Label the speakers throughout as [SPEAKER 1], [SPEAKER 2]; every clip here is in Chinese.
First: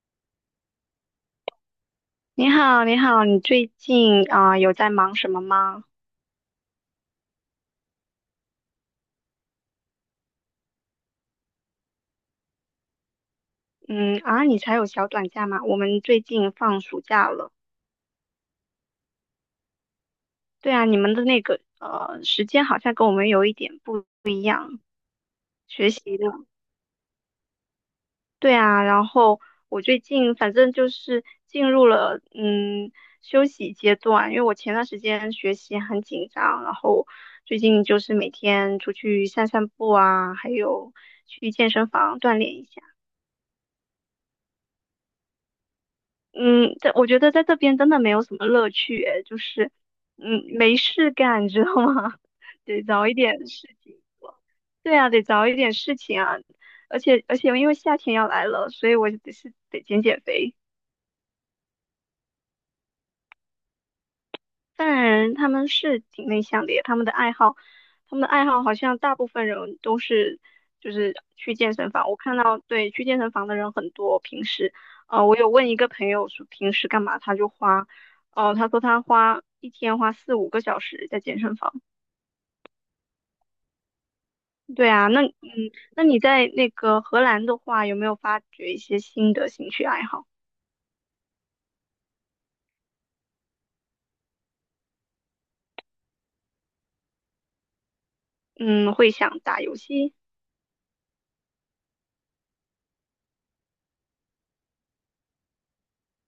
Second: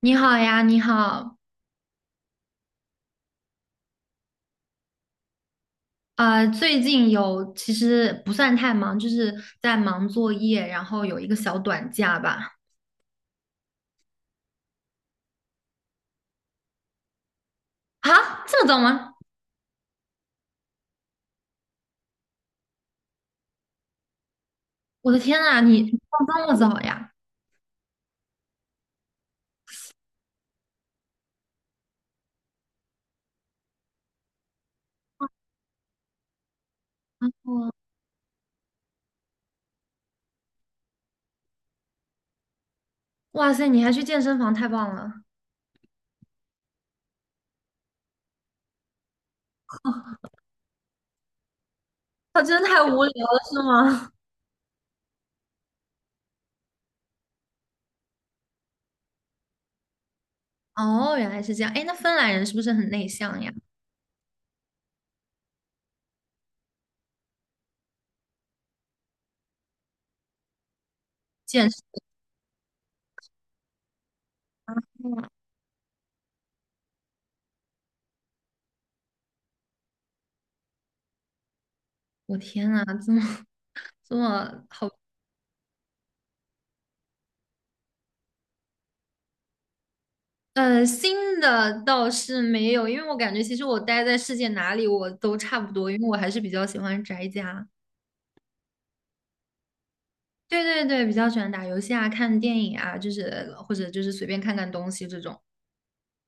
[SPEAKER 1] 你好呀，你好。
[SPEAKER 2] 你好，你好，你最近啊、有在忙什么吗？
[SPEAKER 1] 最近有其实不算太忙，就是在忙作业，然后有一个小短假吧。
[SPEAKER 2] 嗯啊，你才有小短假吗？我们最近放暑假了。
[SPEAKER 1] 啊，这么早吗？
[SPEAKER 2] 对啊，你们的那个时间好像跟我们有一点不
[SPEAKER 1] 我的天呐，你
[SPEAKER 2] 学
[SPEAKER 1] 你
[SPEAKER 2] 习
[SPEAKER 1] 放
[SPEAKER 2] 的。
[SPEAKER 1] 这么早呀？
[SPEAKER 2] 对啊，然后我最近反正就是进入了休息阶段，因为我前段时间学习很紧张，然后最
[SPEAKER 1] 哇
[SPEAKER 2] 近就是每天出去散散步啊，还有去健身房锻炼一下。
[SPEAKER 1] 哇塞，你还去健身房，太棒了！
[SPEAKER 2] 嗯，在我觉得在这边真的没有什么乐趣，哎，就是，没事干，你知道吗？
[SPEAKER 1] 他真的太
[SPEAKER 2] 得
[SPEAKER 1] 无
[SPEAKER 2] 找一
[SPEAKER 1] 聊了，
[SPEAKER 2] 点
[SPEAKER 1] 是
[SPEAKER 2] 事情。
[SPEAKER 1] 吗？
[SPEAKER 2] 对啊，得找一点事情啊，而且因为夏天要来了，所以我就是得减减肥。
[SPEAKER 1] 哦，原来是这样。哎，那芬兰人是不是很内向呀？
[SPEAKER 2] 当然，他们是挺内向的耶他们的爱好，他们的爱好好像大部分人都是就是去
[SPEAKER 1] 健
[SPEAKER 2] 健身
[SPEAKER 1] 身
[SPEAKER 2] 房。我看到，对，去健身房的人很多。平时，
[SPEAKER 1] 啊，哇
[SPEAKER 2] 我有问一个朋友说平时干嘛，他就花，哦、他说他花一天花四五个小时在健身房。
[SPEAKER 1] 我天呐，这么好，
[SPEAKER 2] 对啊，那那你在那个荷兰的话，有没有发掘一些新的兴趣爱好？
[SPEAKER 1] 新的倒是没有，因为我感觉其实我待在世界哪里我都差不多，因为我还是比较喜欢宅家。
[SPEAKER 2] 嗯，会想打游戏。
[SPEAKER 1] 对对对，比较喜欢打游戏啊、看电影啊，就是或者就是随便看看东西这种。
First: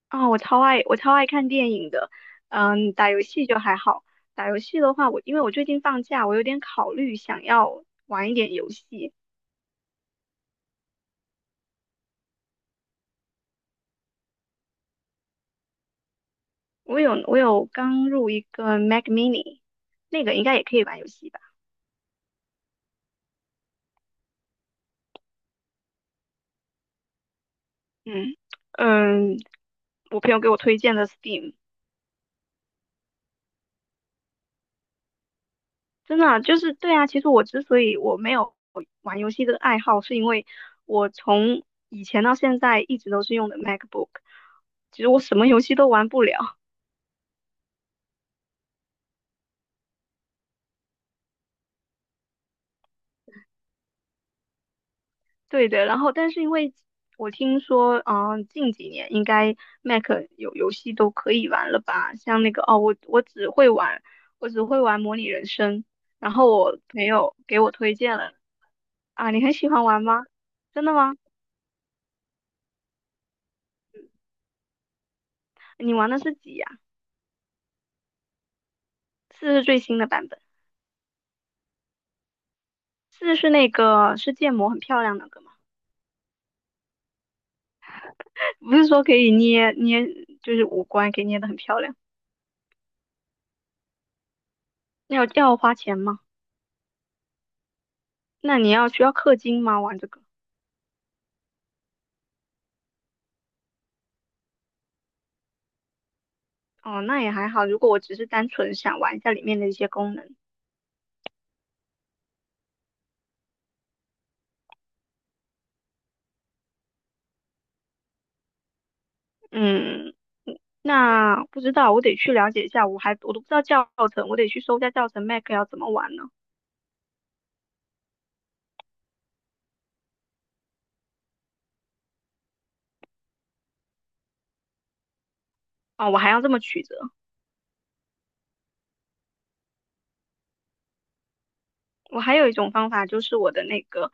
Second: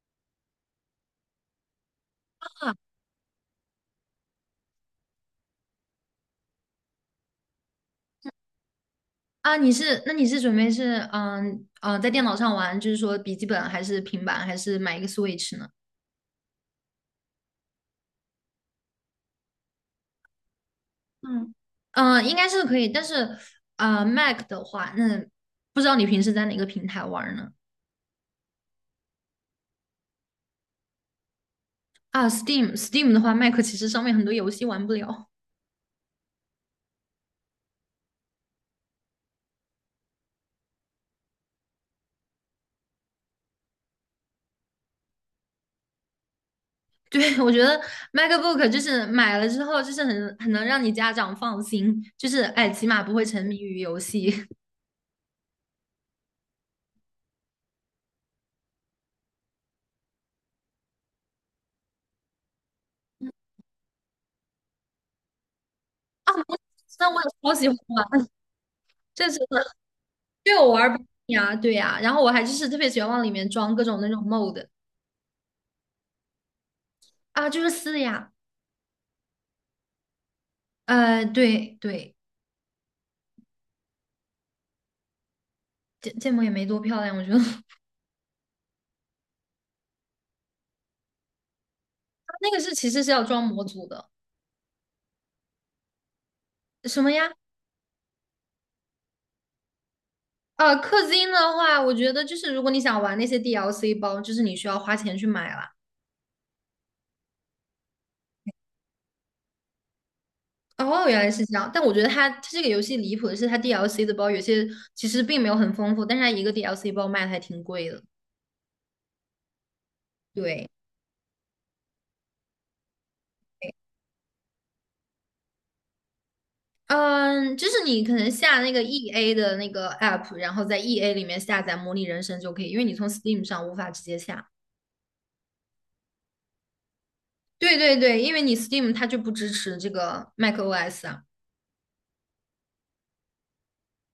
[SPEAKER 2] 啊，我超爱看电影的，
[SPEAKER 1] 啊
[SPEAKER 2] 打游戏就还好。打游戏的话，我因为我最近放假，我有点考虑想要玩一点游戏。
[SPEAKER 1] 啊，你是准备在电脑上玩，就是说笔记本还是平板，还是买一个 Switch 呢？
[SPEAKER 2] 我有刚入一个 Mac Mini,那个应该也可以玩游戏吧？
[SPEAKER 1] 嗯，嗯，应该是可以，但是Mac 的话，那不知道你平时在哪个平台玩儿呢？
[SPEAKER 2] 嗯嗯，我朋友给我推荐的 Steam,
[SPEAKER 1] 啊，Steam，Steam 的话，Mac 其实上面很多游戏玩不了。
[SPEAKER 2] 真的啊就是对啊。其实我之所以我没有玩游戏的爱好，是因为我从以前到现在一直都是用的 MacBook,其实我什么游戏都玩不了。
[SPEAKER 1] 对，我觉得 MacBook 就是买了之后，就是很能让你家长放心，就是哎，起码不会沉迷于游戏。
[SPEAKER 2] 对的，然后但是因为我听说，近几年应该 Mac 有游戏都可以玩了吧？像那个哦，我只会玩模拟人生，然后我朋
[SPEAKER 1] 那我也
[SPEAKER 2] 友
[SPEAKER 1] 超
[SPEAKER 2] 给
[SPEAKER 1] 喜
[SPEAKER 2] 我
[SPEAKER 1] 欢
[SPEAKER 2] 推荐
[SPEAKER 1] 玩，
[SPEAKER 2] 了，
[SPEAKER 1] 这
[SPEAKER 2] 啊，
[SPEAKER 1] 是
[SPEAKER 2] 你很喜欢玩吗？
[SPEAKER 1] 为我
[SPEAKER 2] 真
[SPEAKER 1] 玩
[SPEAKER 2] 的
[SPEAKER 1] 不
[SPEAKER 2] 吗？
[SPEAKER 1] 腻啊，对呀、然后我还就是特别喜欢往里面装各种那种 mod
[SPEAKER 2] 你玩的是几呀、
[SPEAKER 1] 啊，就是撕的呀，
[SPEAKER 2] 四是最新的版本，
[SPEAKER 1] 对对，
[SPEAKER 2] 四是那个是建模很漂亮那个吗？
[SPEAKER 1] 建模也没多漂亮，我觉得 它
[SPEAKER 2] 不是说可以捏捏，就是五官给捏的很漂亮，
[SPEAKER 1] 那个是其实是要装模组的。
[SPEAKER 2] 要花钱吗？
[SPEAKER 1] 什么呀？
[SPEAKER 2] 那你要需要氪金吗？玩这个？
[SPEAKER 1] 氪金的话，我觉得就是如果你想玩那些 DLC 包，就是你需要花钱去买了。
[SPEAKER 2] 哦，那也还好。如果我只是单纯想玩一下里面的一些功能，
[SPEAKER 1] 哦，原来是这样。但我觉得它这个游戏离谱的是，它 DLC 的包有些其实并没有很丰富，但是它一个 DLC 包卖的还挺贵的。
[SPEAKER 2] 嗯，
[SPEAKER 1] 对，
[SPEAKER 2] 那不知道，我得去了解一下。我都不知道教程，我得去搜一下教程 Mac 要怎么玩呢？
[SPEAKER 1] 嗯，就是你可能下那个 EA 的那个 app，然后在 EA 里面下载《模拟人生》就可以，因为你从 Steam 上无法直接下。
[SPEAKER 2] 哦，我还要这么曲折。
[SPEAKER 1] 对对对，因为你 Steam 它就不支持这个 macOS 啊。
[SPEAKER 2] 我还有一种方法，就是我的那个，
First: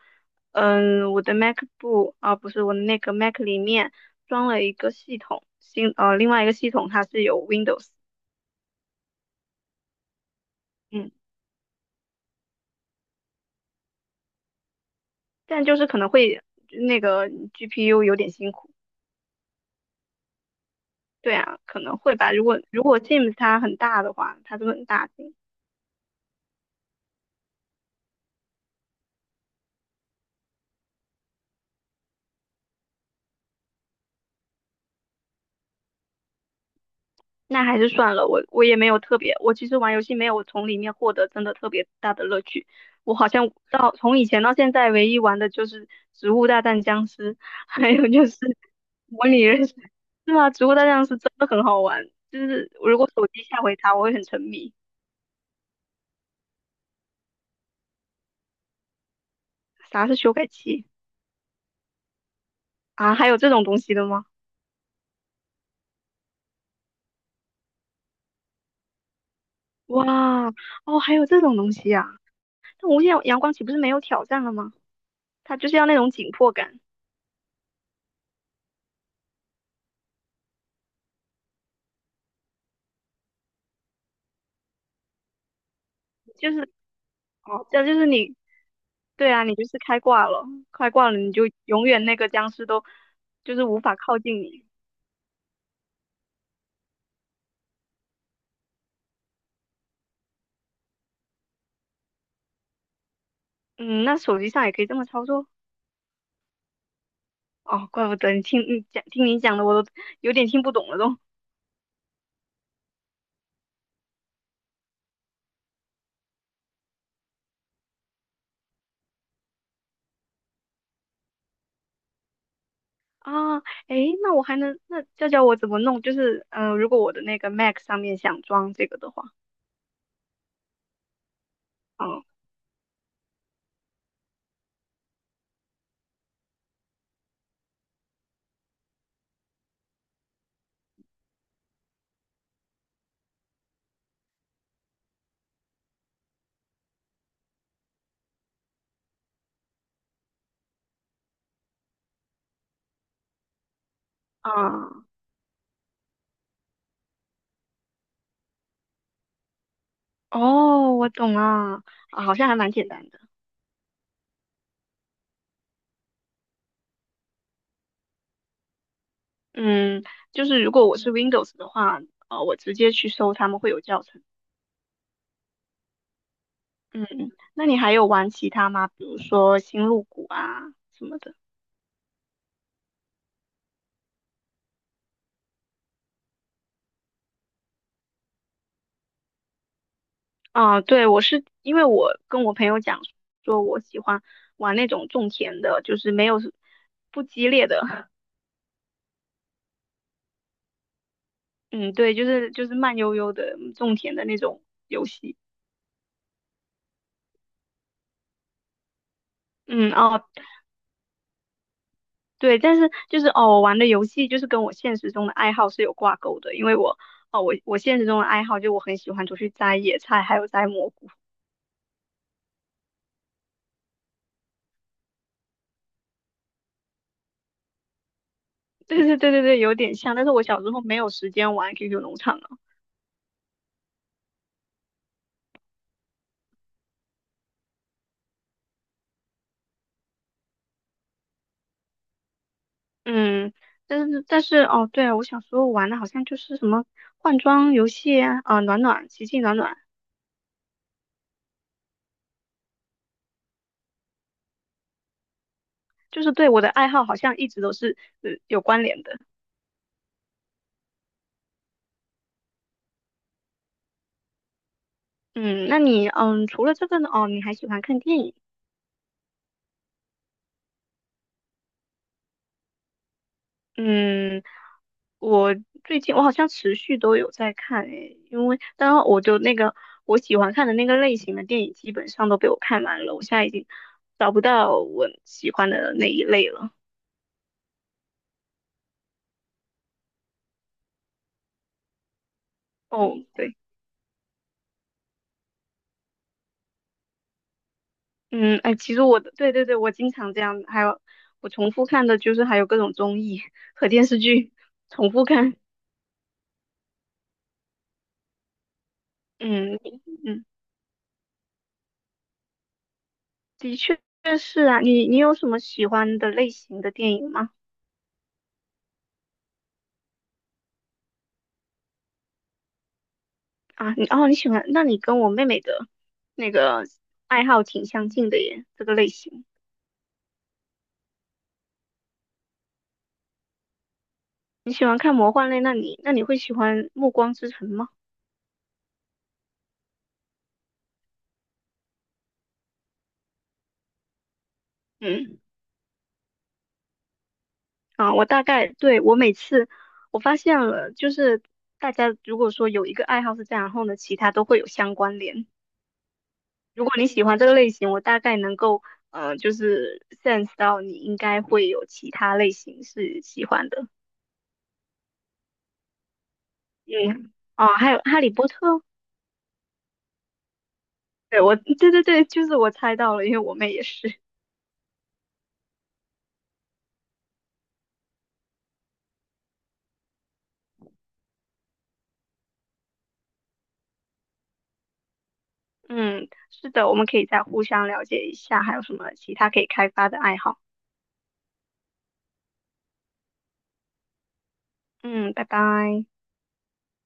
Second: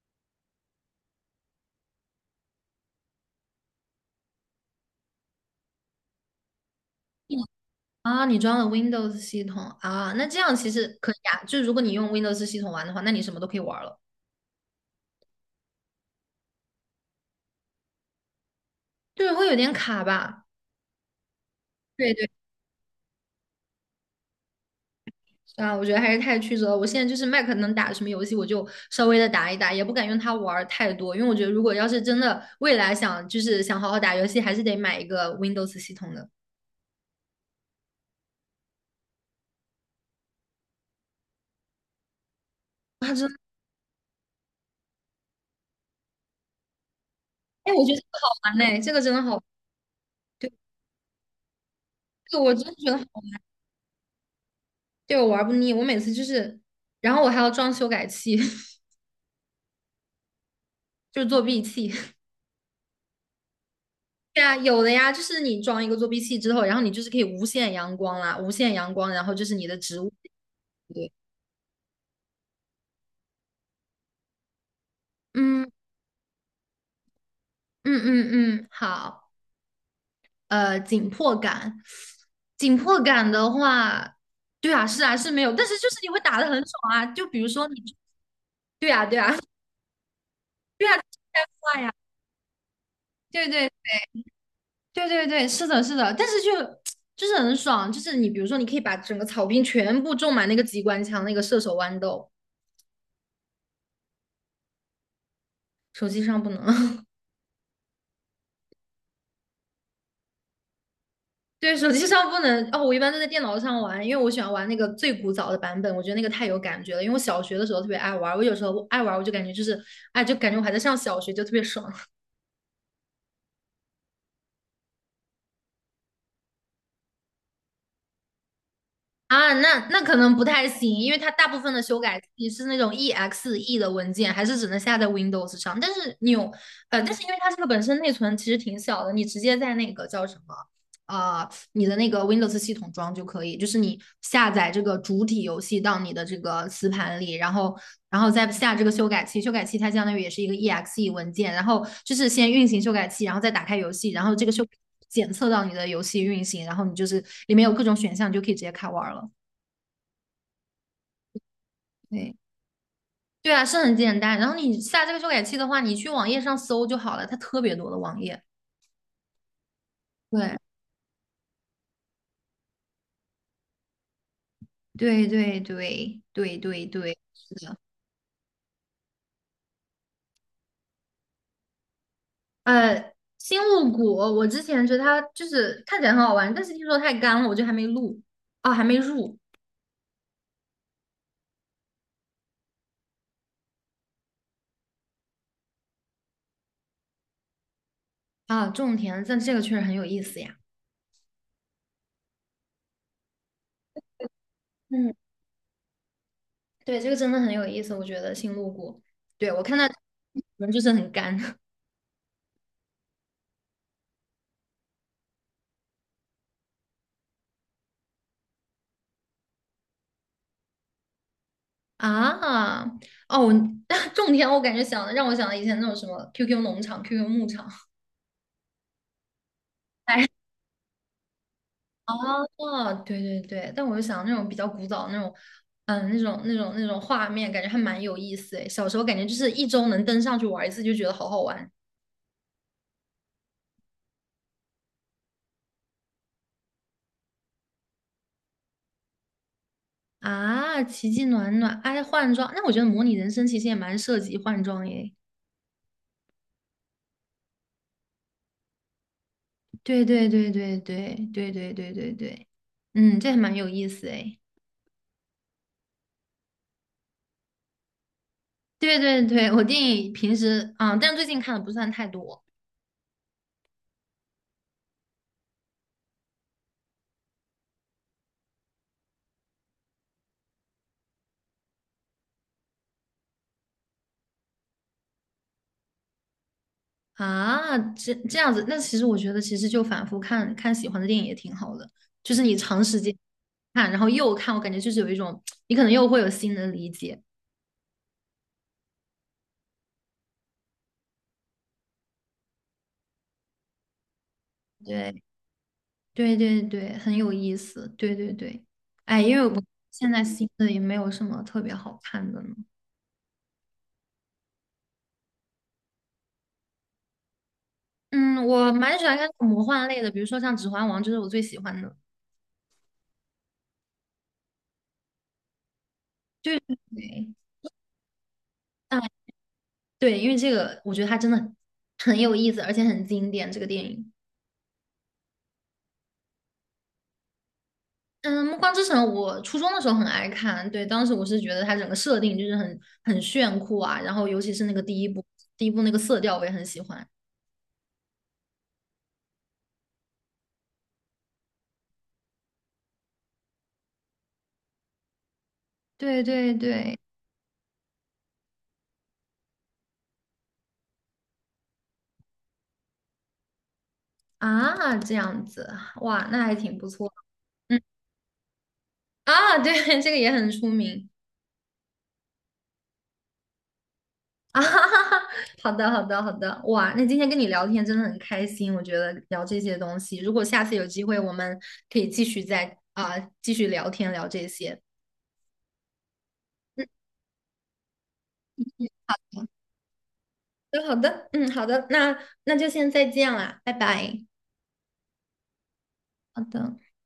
[SPEAKER 2] 我的 MacBook 啊，不是我的那个 Mac 里面装了一个系统，另外一个系统它是有 Windows,
[SPEAKER 1] 啊，你装了 Windows 系统啊，那这样其实
[SPEAKER 2] 嗯，
[SPEAKER 1] 可以啊。就如果你用 Windows 系统玩的话，那你什么都可以玩了。
[SPEAKER 2] 但就是可能会那个 GPU 有点辛苦。
[SPEAKER 1] 对，会有点卡吧？
[SPEAKER 2] 对啊，可能
[SPEAKER 1] 对
[SPEAKER 2] 会
[SPEAKER 1] 对
[SPEAKER 2] 吧。如果 Sims 它很大的话，它就很大型，
[SPEAKER 1] 啊，我觉得还是太曲折了。我现在就是 Mac 能打什么游戏，我就稍微的打一打，也不敢用它玩儿太多，因为我觉得如果要是真的未来想就是想好好打游戏，还是得买一个 Windows 系统的。
[SPEAKER 2] 那还是算了。我也没有特别，我其实玩游戏没有从里面获得真的特别大的乐趣。我好像到从以前到现在，唯一玩的就是《植物大战僵尸》，
[SPEAKER 1] 哎，我
[SPEAKER 2] 还
[SPEAKER 1] 觉得这
[SPEAKER 2] 有
[SPEAKER 1] 个
[SPEAKER 2] 就
[SPEAKER 1] 好
[SPEAKER 2] 是
[SPEAKER 1] 玩嘞，这个真的
[SPEAKER 2] 模拟
[SPEAKER 1] 好，
[SPEAKER 2] 人生。是啊，
[SPEAKER 1] 对，
[SPEAKER 2] 《植物大战僵尸》真的很好玩，
[SPEAKER 1] 这
[SPEAKER 2] 就
[SPEAKER 1] 个我真
[SPEAKER 2] 是
[SPEAKER 1] 的觉得
[SPEAKER 2] 如果
[SPEAKER 1] 好，
[SPEAKER 2] 手机下回它，我会很沉迷。
[SPEAKER 1] 对我玩不腻。我每次就是，然后我还要装修改器，
[SPEAKER 2] 啥是修改器
[SPEAKER 1] 就是作弊器。
[SPEAKER 2] 啊？还有这种东西的吗？
[SPEAKER 1] 对啊，有的呀，就是你装一个作弊器之后，然后你就是可以无限阳光啦，无限阳光，然后就是你的植物。
[SPEAKER 2] 哇，哦，
[SPEAKER 1] 对，
[SPEAKER 2] 还有这种东西啊！那无限阳光岂不是没有挑战了吗？它就
[SPEAKER 1] 嗯
[SPEAKER 2] 是要那种紧迫感，
[SPEAKER 1] 嗯嗯嗯，好。紧迫感。紧迫感的话，对啊，是啊，是没有，但是就是你会打得
[SPEAKER 2] 就
[SPEAKER 1] 很
[SPEAKER 2] 是
[SPEAKER 1] 爽啊。就比如说
[SPEAKER 2] 哦，这样就
[SPEAKER 1] 你，
[SPEAKER 2] 是你
[SPEAKER 1] 对啊，对
[SPEAKER 2] 对
[SPEAKER 1] 啊，
[SPEAKER 2] 啊，你 就是开挂了，
[SPEAKER 1] 对
[SPEAKER 2] 开
[SPEAKER 1] 啊，
[SPEAKER 2] 挂了你就
[SPEAKER 1] 快
[SPEAKER 2] 永
[SPEAKER 1] 呀，
[SPEAKER 2] 远那个僵尸都
[SPEAKER 1] 对
[SPEAKER 2] 就是
[SPEAKER 1] 对
[SPEAKER 2] 无法靠近你。
[SPEAKER 1] 对对对，是的，是的，但是就 就是很爽，就是你比如说你可以把整个草坪全部种满那个机关枪，那个射手豌豆，
[SPEAKER 2] 嗯，那手机上也可以这么操作
[SPEAKER 1] 手机上不能。
[SPEAKER 2] 哦，怪不得你听你讲的我都有点听不懂了都
[SPEAKER 1] 对，手机上不能哦，我一般都在电脑上玩，因为我喜欢玩那个最古早的版本，我觉得那个太有感觉了。因为我小学的时候特别爱玩，我有时候爱玩，我就感觉就是，哎，就感觉我还在上小学，就特别爽。
[SPEAKER 2] 啊，诶，那我还能那教教我怎么弄？就是如果我的那个 Mac 上面想装这个的话，
[SPEAKER 1] 啊，那那可能不太行，因为它大部分的修改
[SPEAKER 2] 嗯
[SPEAKER 1] 器是那种 EXE 的文件，还是只能下在 Windows 上。但是你有，但是因为它这个本身内存其实挺小的，你直接在那个叫什么，呃你的那个 Windows 系统装就可以，就是你下载这个主体游戏到你的这个磁盘里，然后再下这个修改器，修改器它相当于也是一个 exe 文件，然后就是先运行修改器，然后再打开游戏，然后这个
[SPEAKER 2] 啊
[SPEAKER 1] 检测到你的游戏运行，然后你就是里面有各种选项，你就可以直接开玩了。
[SPEAKER 2] 哦，我懂了啊，好像
[SPEAKER 1] 对
[SPEAKER 2] 还蛮简单的。
[SPEAKER 1] 对啊，是很简单。然后你下这个修改器的话，你去网页上搜就好了，它特别多的网页。
[SPEAKER 2] 嗯，就是
[SPEAKER 1] 对
[SPEAKER 2] 如果我是 Windows 的话，我直接去搜他们会有教程。
[SPEAKER 1] 对对对对对
[SPEAKER 2] 嗯，
[SPEAKER 1] 对，是
[SPEAKER 2] 那你
[SPEAKER 1] 的。
[SPEAKER 2] 还有玩其他吗？比如说星露谷啊什么的。
[SPEAKER 1] 星露谷，我之前觉得它就是看起来很好玩，但是听说太干了，我就还没录，啊，还没入
[SPEAKER 2] 啊，对，我是因为我跟我朋友讲说，我喜欢玩那种种田的，就是没有不激烈的。
[SPEAKER 1] 啊，种田，但这个确实很有意思呀。
[SPEAKER 2] 嗯，对，就是慢悠悠的种田的那种游
[SPEAKER 1] 嗯，
[SPEAKER 2] 戏。
[SPEAKER 1] 对，这个真的很有意思，我觉得星露谷，对，我看到
[SPEAKER 2] 嗯，哦，
[SPEAKER 1] 人就是很干
[SPEAKER 2] 对，但是就是哦，我玩的游戏就是跟我现实中的爱好是有挂钩的，因为我哦，我我现实中的爱好就我很喜欢出去摘野菜，还有摘蘑菇。
[SPEAKER 1] 啊，哦，我 种田，我感觉让我想到以前那种什么 QQ 农场、QQ 牧场，
[SPEAKER 2] 对对对对对，有点 像，但
[SPEAKER 1] 哎
[SPEAKER 2] 是我小时候没有时间玩 QQ 农场啊。
[SPEAKER 1] 哦，对对对，但我就想那种比较古早那种，嗯，那种画面，感觉还蛮有意思诶。小时候感觉就是一周能登上去玩一次，就觉得好好玩
[SPEAKER 2] 嗯，但是哦，对啊，我小时候玩的好像就是什么换装游戏啊，啊、暖暖、奇迹暖暖，
[SPEAKER 1] 啊！奇迹暖暖，哎，换装，那我觉得模拟人生其实也蛮涉及换装耶。
[SPEAKER 2] 就是对我的爱好好像一直都是有关联的。
[SPEAKER 1] 对对对对对对对对对对，嗯，这还蛮有意思诶。
[SPEAKER 2] 嗯，那你除了这个呢，哦，你还喜欢看电影？
[SPEAKER 1] 对对对，我电影平时啊，但最近看的不算太多。
[SPEAKER 2] 嗯，我最近我好像持续都有在看诶，因为当然我就那个我喜欢看的那个类型的电影基本上都被我看完了，我现在已经找不到我喜欢的那一类了。
[SPEAKER 1] 啊，这样子，那其实我觉得，其实就反复看看喜欢的电影也挺好的，就是你长时
[SPEAKER 2] 哦，
[SPEAKER 1] 间
[SPEAKER 2] 对，
[SPEAKER 1] 看，然后又看，我感觉就是有一种，你可能又会有新的理解。
[SPEAKER 2] 嗯，哎，其实我的对对对，我经常这样，还有我重复看的就是还有各种综艺和电视剧重
[SPEAKER 1] 对，
[SPEAKER 2] 复看，
[SPEAKER 1] 对对对，很有意思。对对对，哎，因为我
[SPEAKER 2] 嗯
[SPEAKER 1] 现在
[SPEAKER 2] 嗯，
[SPEAKER 1] 新的也没有什么特别好看的呢。
[SPEAKER 2] 的确是啊，你有什么喜欢的类型的电影吗？
[SPEAKER 1] 嗯，我蛮喜欢看魔幻类的，比如说像《指环王》，就是我最喜欢的。
[SPEAKER 2] 啊，你哦，你喜欢，那你跟我妹妹的那
[SPEAKER 1] 对对
[SPEAKER 2] 个
[SPEAKER 1] 对，
[SPEAKER 2] 爱好挺相近的耶，这个
[SPEAKER 1] 啊，
[SPEAKER 2] 类型。
[SPEAKER 1] 对，因为这个我觉得它真的很有意思，而且很经典，这个电影。
[SPEAKER 2] 你喜欢看魔幻类，那你会喜欢《暮光之城》吗？
[SPEAKER 1] 嗯，《暮光之城》我初中的时候很爱看，对，当时我是觉得它整个设定就是很炫酷啊，然后尤其是那个第一部，
[SPEAKER 2] 嗯，
[SPEAKER 1] 第一部那个色调我也很喜欢。
[SPEAKER 2] 啊，我大概对我每次我发现了，就是大家如果说有一个爱好是这样，然后呢，其他都会有相关联。
[SPEAKER 1] 对对
[SPEAKER 2] 如果
[SPEAKER 1] 对，
[SPEAKER 2] 你喜欢这个类型，我大概能够就是 sense 到你应该会有其他类型是喜欢的。
[SPEAKER 1] 啊，这样子，哇，那还挺不错。
[SPEAKER 2] 嗯，哦，
[SPEAKER 1] 嗯，
[SPEAKER 2] 还有《哈利波特》。
[SPEAKER 1] 啊，对，这个也很出名
[SPEAKER 2] 对，我，对对对，就是我猜到了，因为我妹也是。
[SPEAKER 1] 啊。哈哈哈，好的好的好的，哇，那今天跟你聊天真的很开心，我觉得聊这些东西，如果下次有机会，我们可以继续再啊、继续聊天聊这些。
[SPEAKER 2] 嗯，是
[SPEAKER 1] 嗯。好
[SPEAKER 2] 的，我们可以再互相了解一下，还有什么其他可以开发的爱好。
[SPEAKER 1] 好的，好的，嗯，好的，那就先再见啦，拜拜。
[SPEAKER 2] 嗯，拜拜。
[SPEAKER 1] 好的。